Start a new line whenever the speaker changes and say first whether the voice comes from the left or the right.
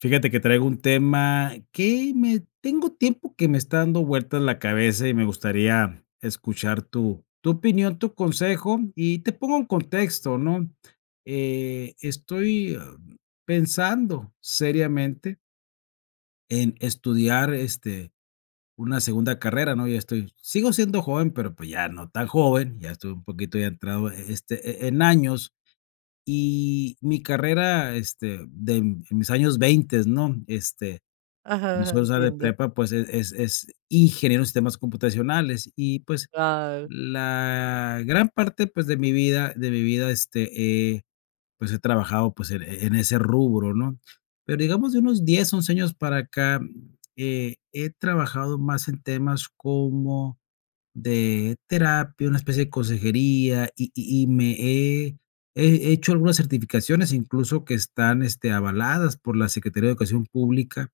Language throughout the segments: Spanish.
left: Fíjate que traigo un tema que me tengo tiempo que me está dando vueltas la cabeza, y me gustaría escuchar tu tu opinión, tu consejo. Y te pongo en contexto, ¿no? Eh, estoy pensando seriamente en estudiar, este, una segunda carrera, ¿no? Ya estoy sigo siendo joven, pero, pues, ya no tan joven, ya estoy un poquito ya entrado, eh eh, este, eh, en años. Y mi carrera, este, den en mis años veintes, ¿no? Este,
right: Ajá,
left: cuando
right: ajá.
left: solo sale de
right: Entiendo.
left: prepa, pues, eh, es es ingeniero de sistemas computacionales, y, pues,
right: Guau.
left: la gran parte, pues, de mi vida de mi vida, este, he, pues, he trabajado, pues, en en ese rubro, ¿no? Pero digamos de unos 10, 11 años para acá, mm, he he trabajado más en temas como de terapia, una especie de consejería, y y y me he he hecho algunas certificaciones, incluso, que están, este, avaladas por la Secretaría de Educación Pública,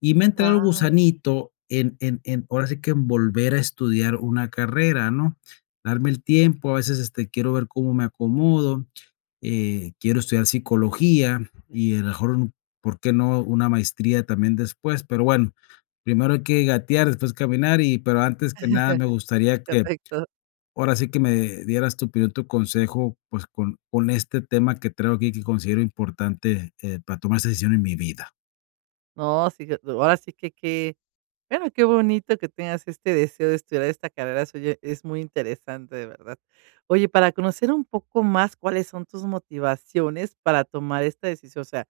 left: y me ha entrado el
right: Guau.
left: gusanito en en en ahora sí que en volver a estudiar una carrera, ¿no? Darme el tiempo, a veces, este, quiero ver cómo me acomodo, eh, quiero estudiar psicología, y a la mejor un, ¿por qué no?, una maestría también después, pero bueno, primero hay que gatear, después caminar, y, pero antes que nada me gustaría que
right: Pefecto.
left: ahora sí que me dieras tu opinión, tu consejo, pues, con con este tema que traigo aquí que considero importante, eh, para tomar esa decisión en mi vida.
right: No, sí, que ahora sí qué qué, bueno, qué bonito que tengas este deseo de estudiar esta carrera suya, es muy interesante, de verdad. Oye, para conocer un poco más cuáles son tus motivaciones para tomar esta decisión, o sea,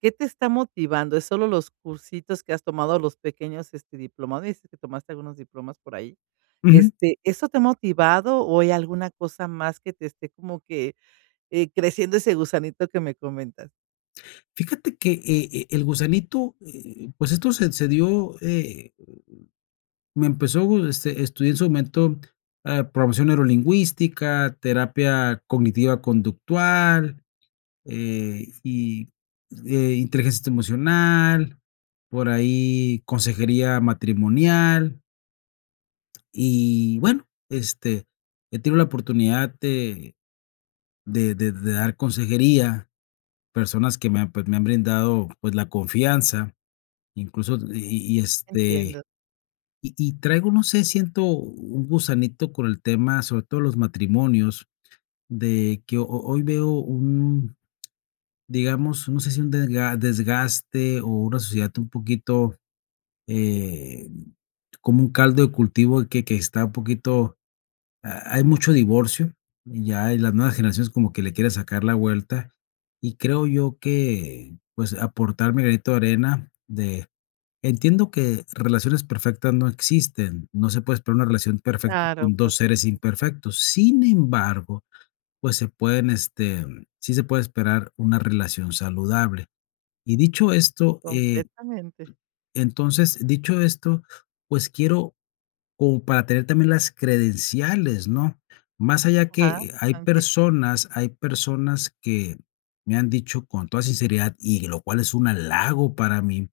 right: ¿qué te está motivando? Es solo los cursitos que has tomado, los pequeños, este, diplomades, y que tomaste algunos diplomas por ahí.
left: Ujú.
right: Este, ¿eso te ha motivado o hay alguna cosa más que te esté como que, eh, creciendo ese gusanito que me comentas?
left: Fíjate que, eh, e el gusanito, eh, pues esto se se dio, eh, m m me empezó, este, estudié en su momento, ah, programación neurolingüística, terapia cognitiva conductual, eh, y, eh, inteligencia emocional, por ahí consejería matrimonial y bueno, este, eh, tengo la oportunidad de de de de dar consejería, personas que me han, pues, me han brindado, pues, la confianza, incluso y y y este,
right: Entiendo.
left: y y traigo, no sé, siento un gusanito con el tema, sobre todo los matrimonios, de que, ho ho hoy veo un, digamos, no sé, si un dega desgaste o una sociedad un poquito, eh, como un caldo de cultivo que que está un poquito. Ha hay mucho divorcio, ya las nuevas generaciones como que le quieren sacar la vuelta, y creo yo que, pues, aportar mi granito de arena de Entiendo que relaciones perfectas no existen, no se puede esperar una relación perfecta
right: Claro,
left: con
right: por
left: 2 seres
right: supuesto.
left: imperfectos, sin embargo, pues, se pueden, este, sí se puede esperar una relación saludable. Y dicho esto, eh,
right: Completamente.
left: entonces, dicho esto, pues quiero, como para tener también las credenciales, ¿no? Más allá
right: Ajá.
left: que hay
right: [unintelligible]
left: personas hay personas, que me han dicho con toda sinceridad y lo cual es un halago para mí,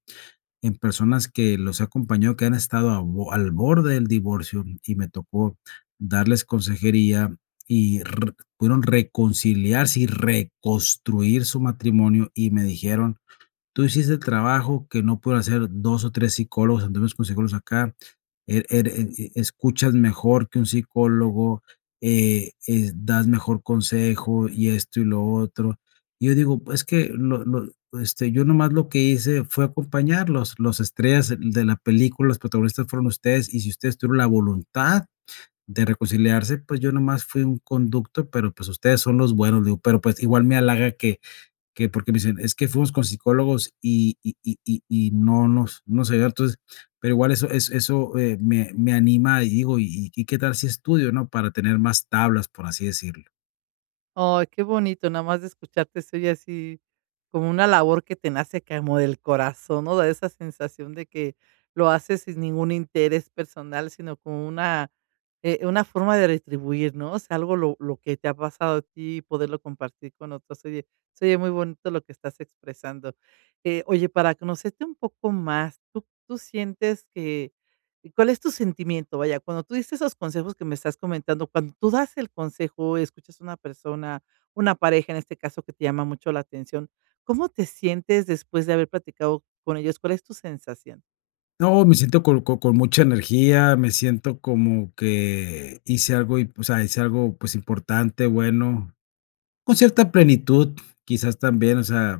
left: en personas que los he acompañado, que han estado al bo al borde del divorcio y me tocó darles consejería y re pudieron reconciliarse y reconstruir su matrimonio, y me dijeron: "Tú hiciste el trabajo que no pudo hacer 2 o 3 psicólogos, algunos consejeros de acá, eh, ere eh eh, escuchas mejor que un psicólogo, eh eh, das mejor consejo y esto, y lo otro". Yo digo: "Es que lo lo, este, yo nomás lo que hice fue acompañarlos, los estrellas de la película, los protagonistas fueron ustedes, y si ustedes tuvieron la voluntad de reconciliarse, pues, yo nomás fui un conducto, pero, pues, ustedes son los buenos", le digo, "pero, pues, igual me halaga que que porque me dicen: 'Es que fuimos con psicólogos y y y y y no nos no se vio'". Entonces, pero igual eso eso eso, eh, me me anima y digo: "Y y y qué tal si estudio", ¿no?, "para tener más tablas", por así decirlo.
right: Ay, qué bonito, nada más de escucharte estoy así, como una labor que te nace como del corazón, ¿no? Da esa sensación de que lo haces sin ningún interés personal, sino como una, eh, una forma de retribuir, ¿no? O sea, algo lo lo que te ha pasado a ti poderlo compartir con otros. Oye, se oyé muy bonito lo que estás expresando. Eh, oye, para conocerte un poco más, ¿tú tú sientes que, cuál es tu sentimiento? Vaya, cuando tú dices esos consejos que me estás comentando, cuando tú das el consejo y escuchas a una persona una pareja en este caso que te llama mucho la atención, ¿cómo te sientes después de haber platicado con ellos? ¿Cuál es tu sensación?
left: No, me siento con con con mucha energía, me siento como que hice algo, y, pues, o sea, hice algo, pues, importante, bueno, con cierta plenitud, quizás, también, o sea,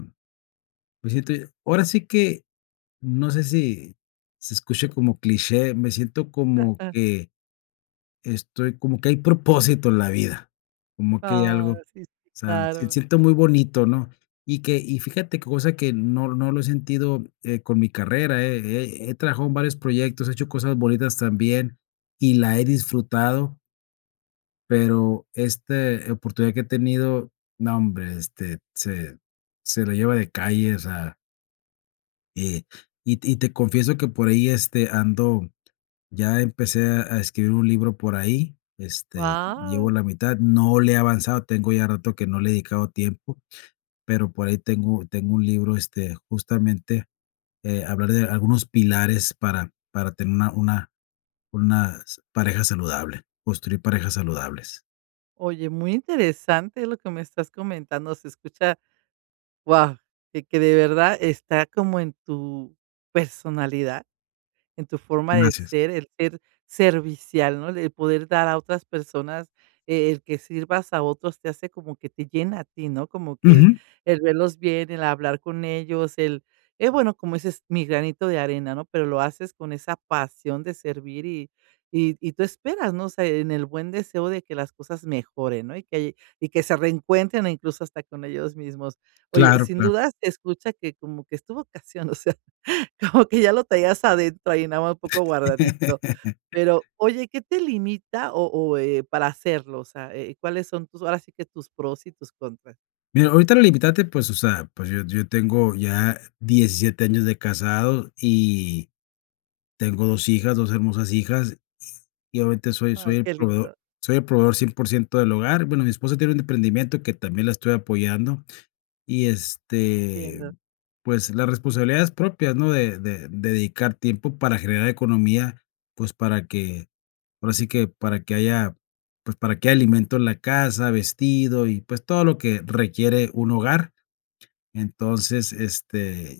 left: me siento ahora sí que, no sé si se escuche como cliché, me siento como
right: Ajá.
left: que estoy como que hay propósito en la vida. Como que hay algo,
right: Ah,
left: o
right: sí, sí,
left: sea, se
right: claro.
left: siente muy bonito, ¿no? Y que y fíjate qué cosa que no no lo he sentido, eh, con mi carrera, he he he trabajado en varios proyectos, he hecho cosas bonitas también, y la he disfrutado. Pero este oportunidad que he tenido, nombre, este, se se lo lleva de calle, o sea Y y y te confieso que por ahí, este, ando ya empecé a a escribir un libro por ahí, este, llevo
right: Guau.
left: la mitad, no le he avanzado, tengo ya rato que no le he dedicado tiempo, pero por ahí tengo tengo un libro, este, justamente, eh, hablar de algunos pilares para para tener una una unas pareja saludable, construir parejas saludables.
right: Oye, muy interesante lo que me estás comentando, se escucha, guau, que que de verdad está como en tu personalidad, en tu forma de
left: Gracias.
right: ser el ser servicial, ¿no? El poder dar a otras personas, eh, el que sirvas a otros te hace como que te llena a ti, ¿no? Como que
left: Ujú.
right: el verlos bien, el hablar con ellos, el el bueno, como ese es mi granito de arena, ¿no? Pero lo haces con esa pasión de servir y y y tú esperas, ¿no? O sea, en el buen deseo de que las cosas mejoren, ¿no? Y que y que se reencuentren, incluso hasta con ellos mismos. Oye,
left: Claro,
right: sin
left: claro.
right: dudas, te escuchas que como que es tu vocación, o sea, como que ya lo traías adentro ahí, nada más un poco guardadito, pero, oye, qué te limita, o o, eh, para hacerlo, o sea, eh, ¿cuáles son tus ahora sí que tus pros y tus contras?
left: Mira, ahorita la limitante, pues, o sea, pues, yo yo tengo ya 17 años de casado y tengo 2 hijas, 2 hermosas hijas, y obviamente soy soy
right: Ay,
left: el
right: qué
left: proveedor
right: lindo.
left: soy el proveedor 100% del hogar, bueno mi esposa tiene un emprendimiento que también la estoy apoyando. Y, este,
right: Entiendo.
left: pues, las responsabilidades propias, ¿no? De de dedicar tiempo para generar economía, pues, para que, ahora sí que para que haya, pues, para que haya alimento en la casa, vestido y, pues, todo lo que requiere un hogar. Entonces, este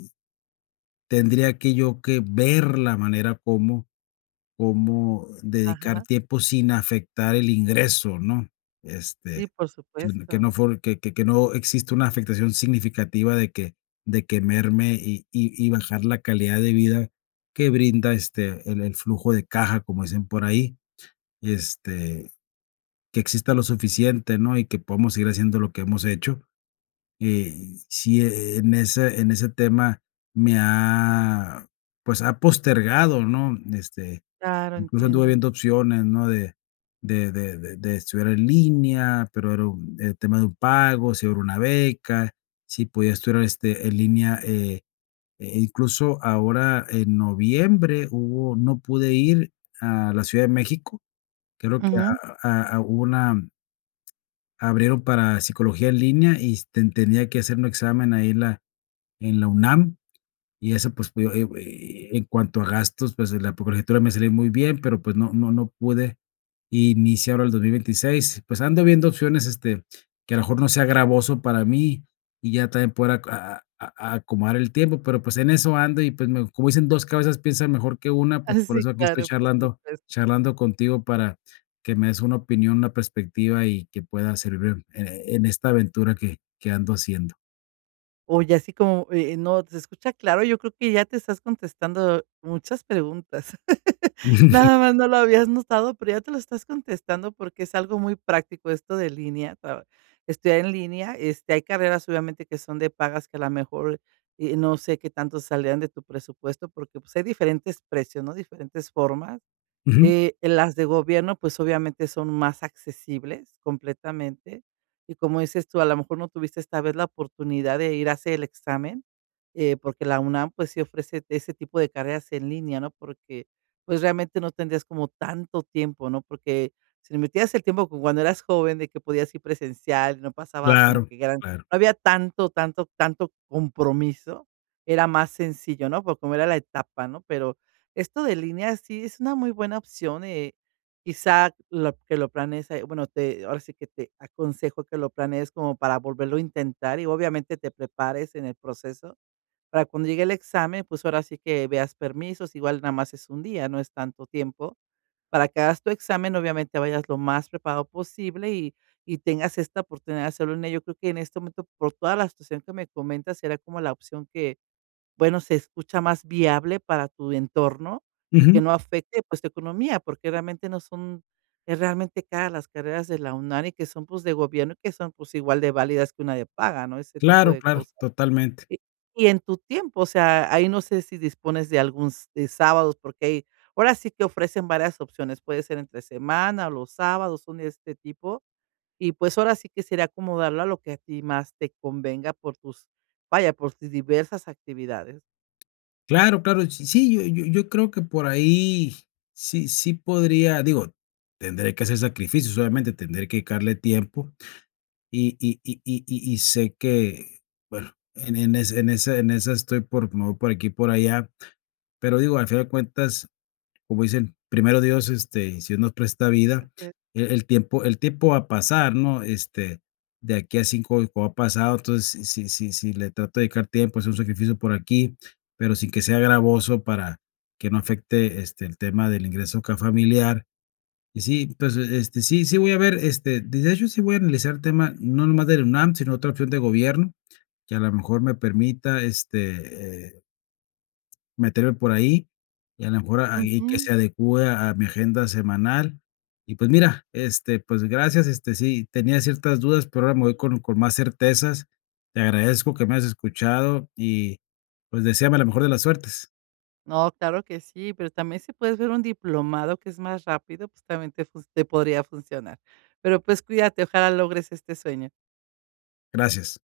left: tendría que yo que ver la manera cómo cómo dedicar
right: Ajá.
left: tiempo sin afectar el ingreso, ¿no? Este,
right: Sí, por
left: que
right: supuesto.
left: no fue que que no exista una afectación significativa de que de que merme, y y y bajar la calidad de vida que brinda, este, el "el flujo de caja", como dicen por ahí, este, que exista lo suficiente, ¿no? Y que podamos seguir haciendo lo que hemos hecho, eh, sí, en ese en ese tema me ha, pues, ha postergado, ¿no? Este,
right: Claro,
left: incluso anduve
right: entiendo.
left: viendo opciones, ¿no? De de de de de estudiar en línea, pero era un, eh, tema de un pago, si hubiera una beca, si podía estudiar, este, en línea, eh eh, incluso ahora en noviembre hubo no pude ir a la Ciudad de México, creo que
right: Ujú.
left: a a hubo una abrieron para psicología en línea y s te tenía que hacer un examen ahí, en la en la UNAM, y eso, pues, eh eh, en cuanto a gastos, pues, la colegiatura, pues, me salía muy bien, pero, pues, no no no pude iniciar ahora el 2026. Pues, ando viendo opciones, este, que a lo mejor no sea gravoso para mí y ya también poder aco a a acomodar el tiempo, pero, pues, en eso ando y, pues, me como dicen: "2 cabezas piensan mejor que una",
right: Ah,
left: pues, por
right: sí
left: eso aquí estoy
right: claro, por
left: charlando
right: supuesto.
left: charlando contigo para que me des una opinión, una perspectiva y que pueda servir, eh, en esta aventura que que ando haciendo.
right: Oye, así como, eh, eh, no, se escucha claro, yo creo que ya te estás contestando muchas preguntas. Nada más no lo habías notado, pero ya te lo estás contestando porque es algo muy práctico esto de línea. Tra estudiar en línea, este, hay carreras obviamente que son de pagas que a la mejor, eh, no sé qué tanto salgan de tu presupuesto porque, pues, hay diferentes precios, ¿no? Diferentes formas,
left: Ujú.
right: eh, las de gobierno, pues, obviamente son más accesibles completamente, y como dices tú, a la mejor no tuviste esta vez la oportunidad de ir a hacer el examen, eh, porque la UNAM, pues, sí ofrece ese tipo de carreras en línea, ¿no? Porque, pues, realmente no tendrías como tanto tiempo, ¿no? Porque si metías el tiempo como cuando eras joven de que podías ir presencial, no pasaba como
left: Claro,
right: que gran
left: claro.
right: no había tanto, tanto, tanto compromiso, era más sencillo, ¿no?, porque como era la etapa, ¿no? Pero esto de línea sí es una muy buena opción, eh, quizá lo que lo planees, bueno, te ahora sí que te aconsejo que lo planees como para volverlo a intentar y, obviamente, te prepares en el proceso para cuando llegue el examen, pues, ahora sí que veas permisos, igual nada más es un día, no es tanto tiempo para que hagas tu examen, obviamente, vayas lo más preparado posible y y tengas esta oportunidad de hacerlo en ello, yo creo que en este momento, por toda la situación que me comentas, sería como la opción que, bueno, se escucha más viable para tu entorno y que
left: Ujú.
right: no afecte, pues, tu economía, porque realmente no son es realmente caras las carreras de la UNAM y que son, pues, de gobierno y que son, pues, igual de válidas que una de paga, ¿no? Ese tipo
left: Claro,
right: de
left: claro,
right: cosas,
left: totalmente.
right: y y en tu tiempo, o sea, ahí no sé si dispones de algún s de sábados, porque ahí, ahora sí que ofrecen varias opciones, puede ser entre semana o los sábados, son de este tipo, y, pues, ahora sí que sería acomodarlo a lo que a ti más te convenga por tus vaya, por ti diversas actividades.
left: Claro, claro, sí sí, yo yo yo creo que por ahí, sí sí podría digo, tendré que hacer sacrificios, obviamente, tendré que dedicarle tiempo, y y y y y sé que bueno, en en ese en esa en esa estoy por me voy por aquí por allá, pero digo, al final de cuentas, como dicen: "Primero Dios, este, si Dios nos presta vida",
right: [unintelligible]
left: e el tiempo, el tiempo va a pasar, ¿no? Este, de aquí a 5 [unintelligible] ha pasado, entonces, si si si le trato de dedicar tiempo, es un sacrificio por aquí, pero sin que sea gravoso, para que no afecte este, el tema del ingreso acá familiar. Y sí, entonces, este sí sí voy a ver este de de hecho sí voy a analizar el tema, no nomás de la UNAM, sino otra opción de gobierno, que a la mejor me permita este, eh meterme por ahí, y a la mejor, ahí que
right: Ujú.
left: se adecúe a a mi agenda semanal. Y pues, mira, este pues, gracias, este, sí tenía ciertas dudas, pero ahora me voy con con más certezas. Te agradezco que me hayas escuchado. Y, pues, deséame la mejor de las suertes.
right: No, claro que sí, pero también si puedes ver un diplomado, que es más rápido, justamente, pues, te podría funcionar. Pero, pues, cuídate, ojalá logres este sueño.
left: Gracias.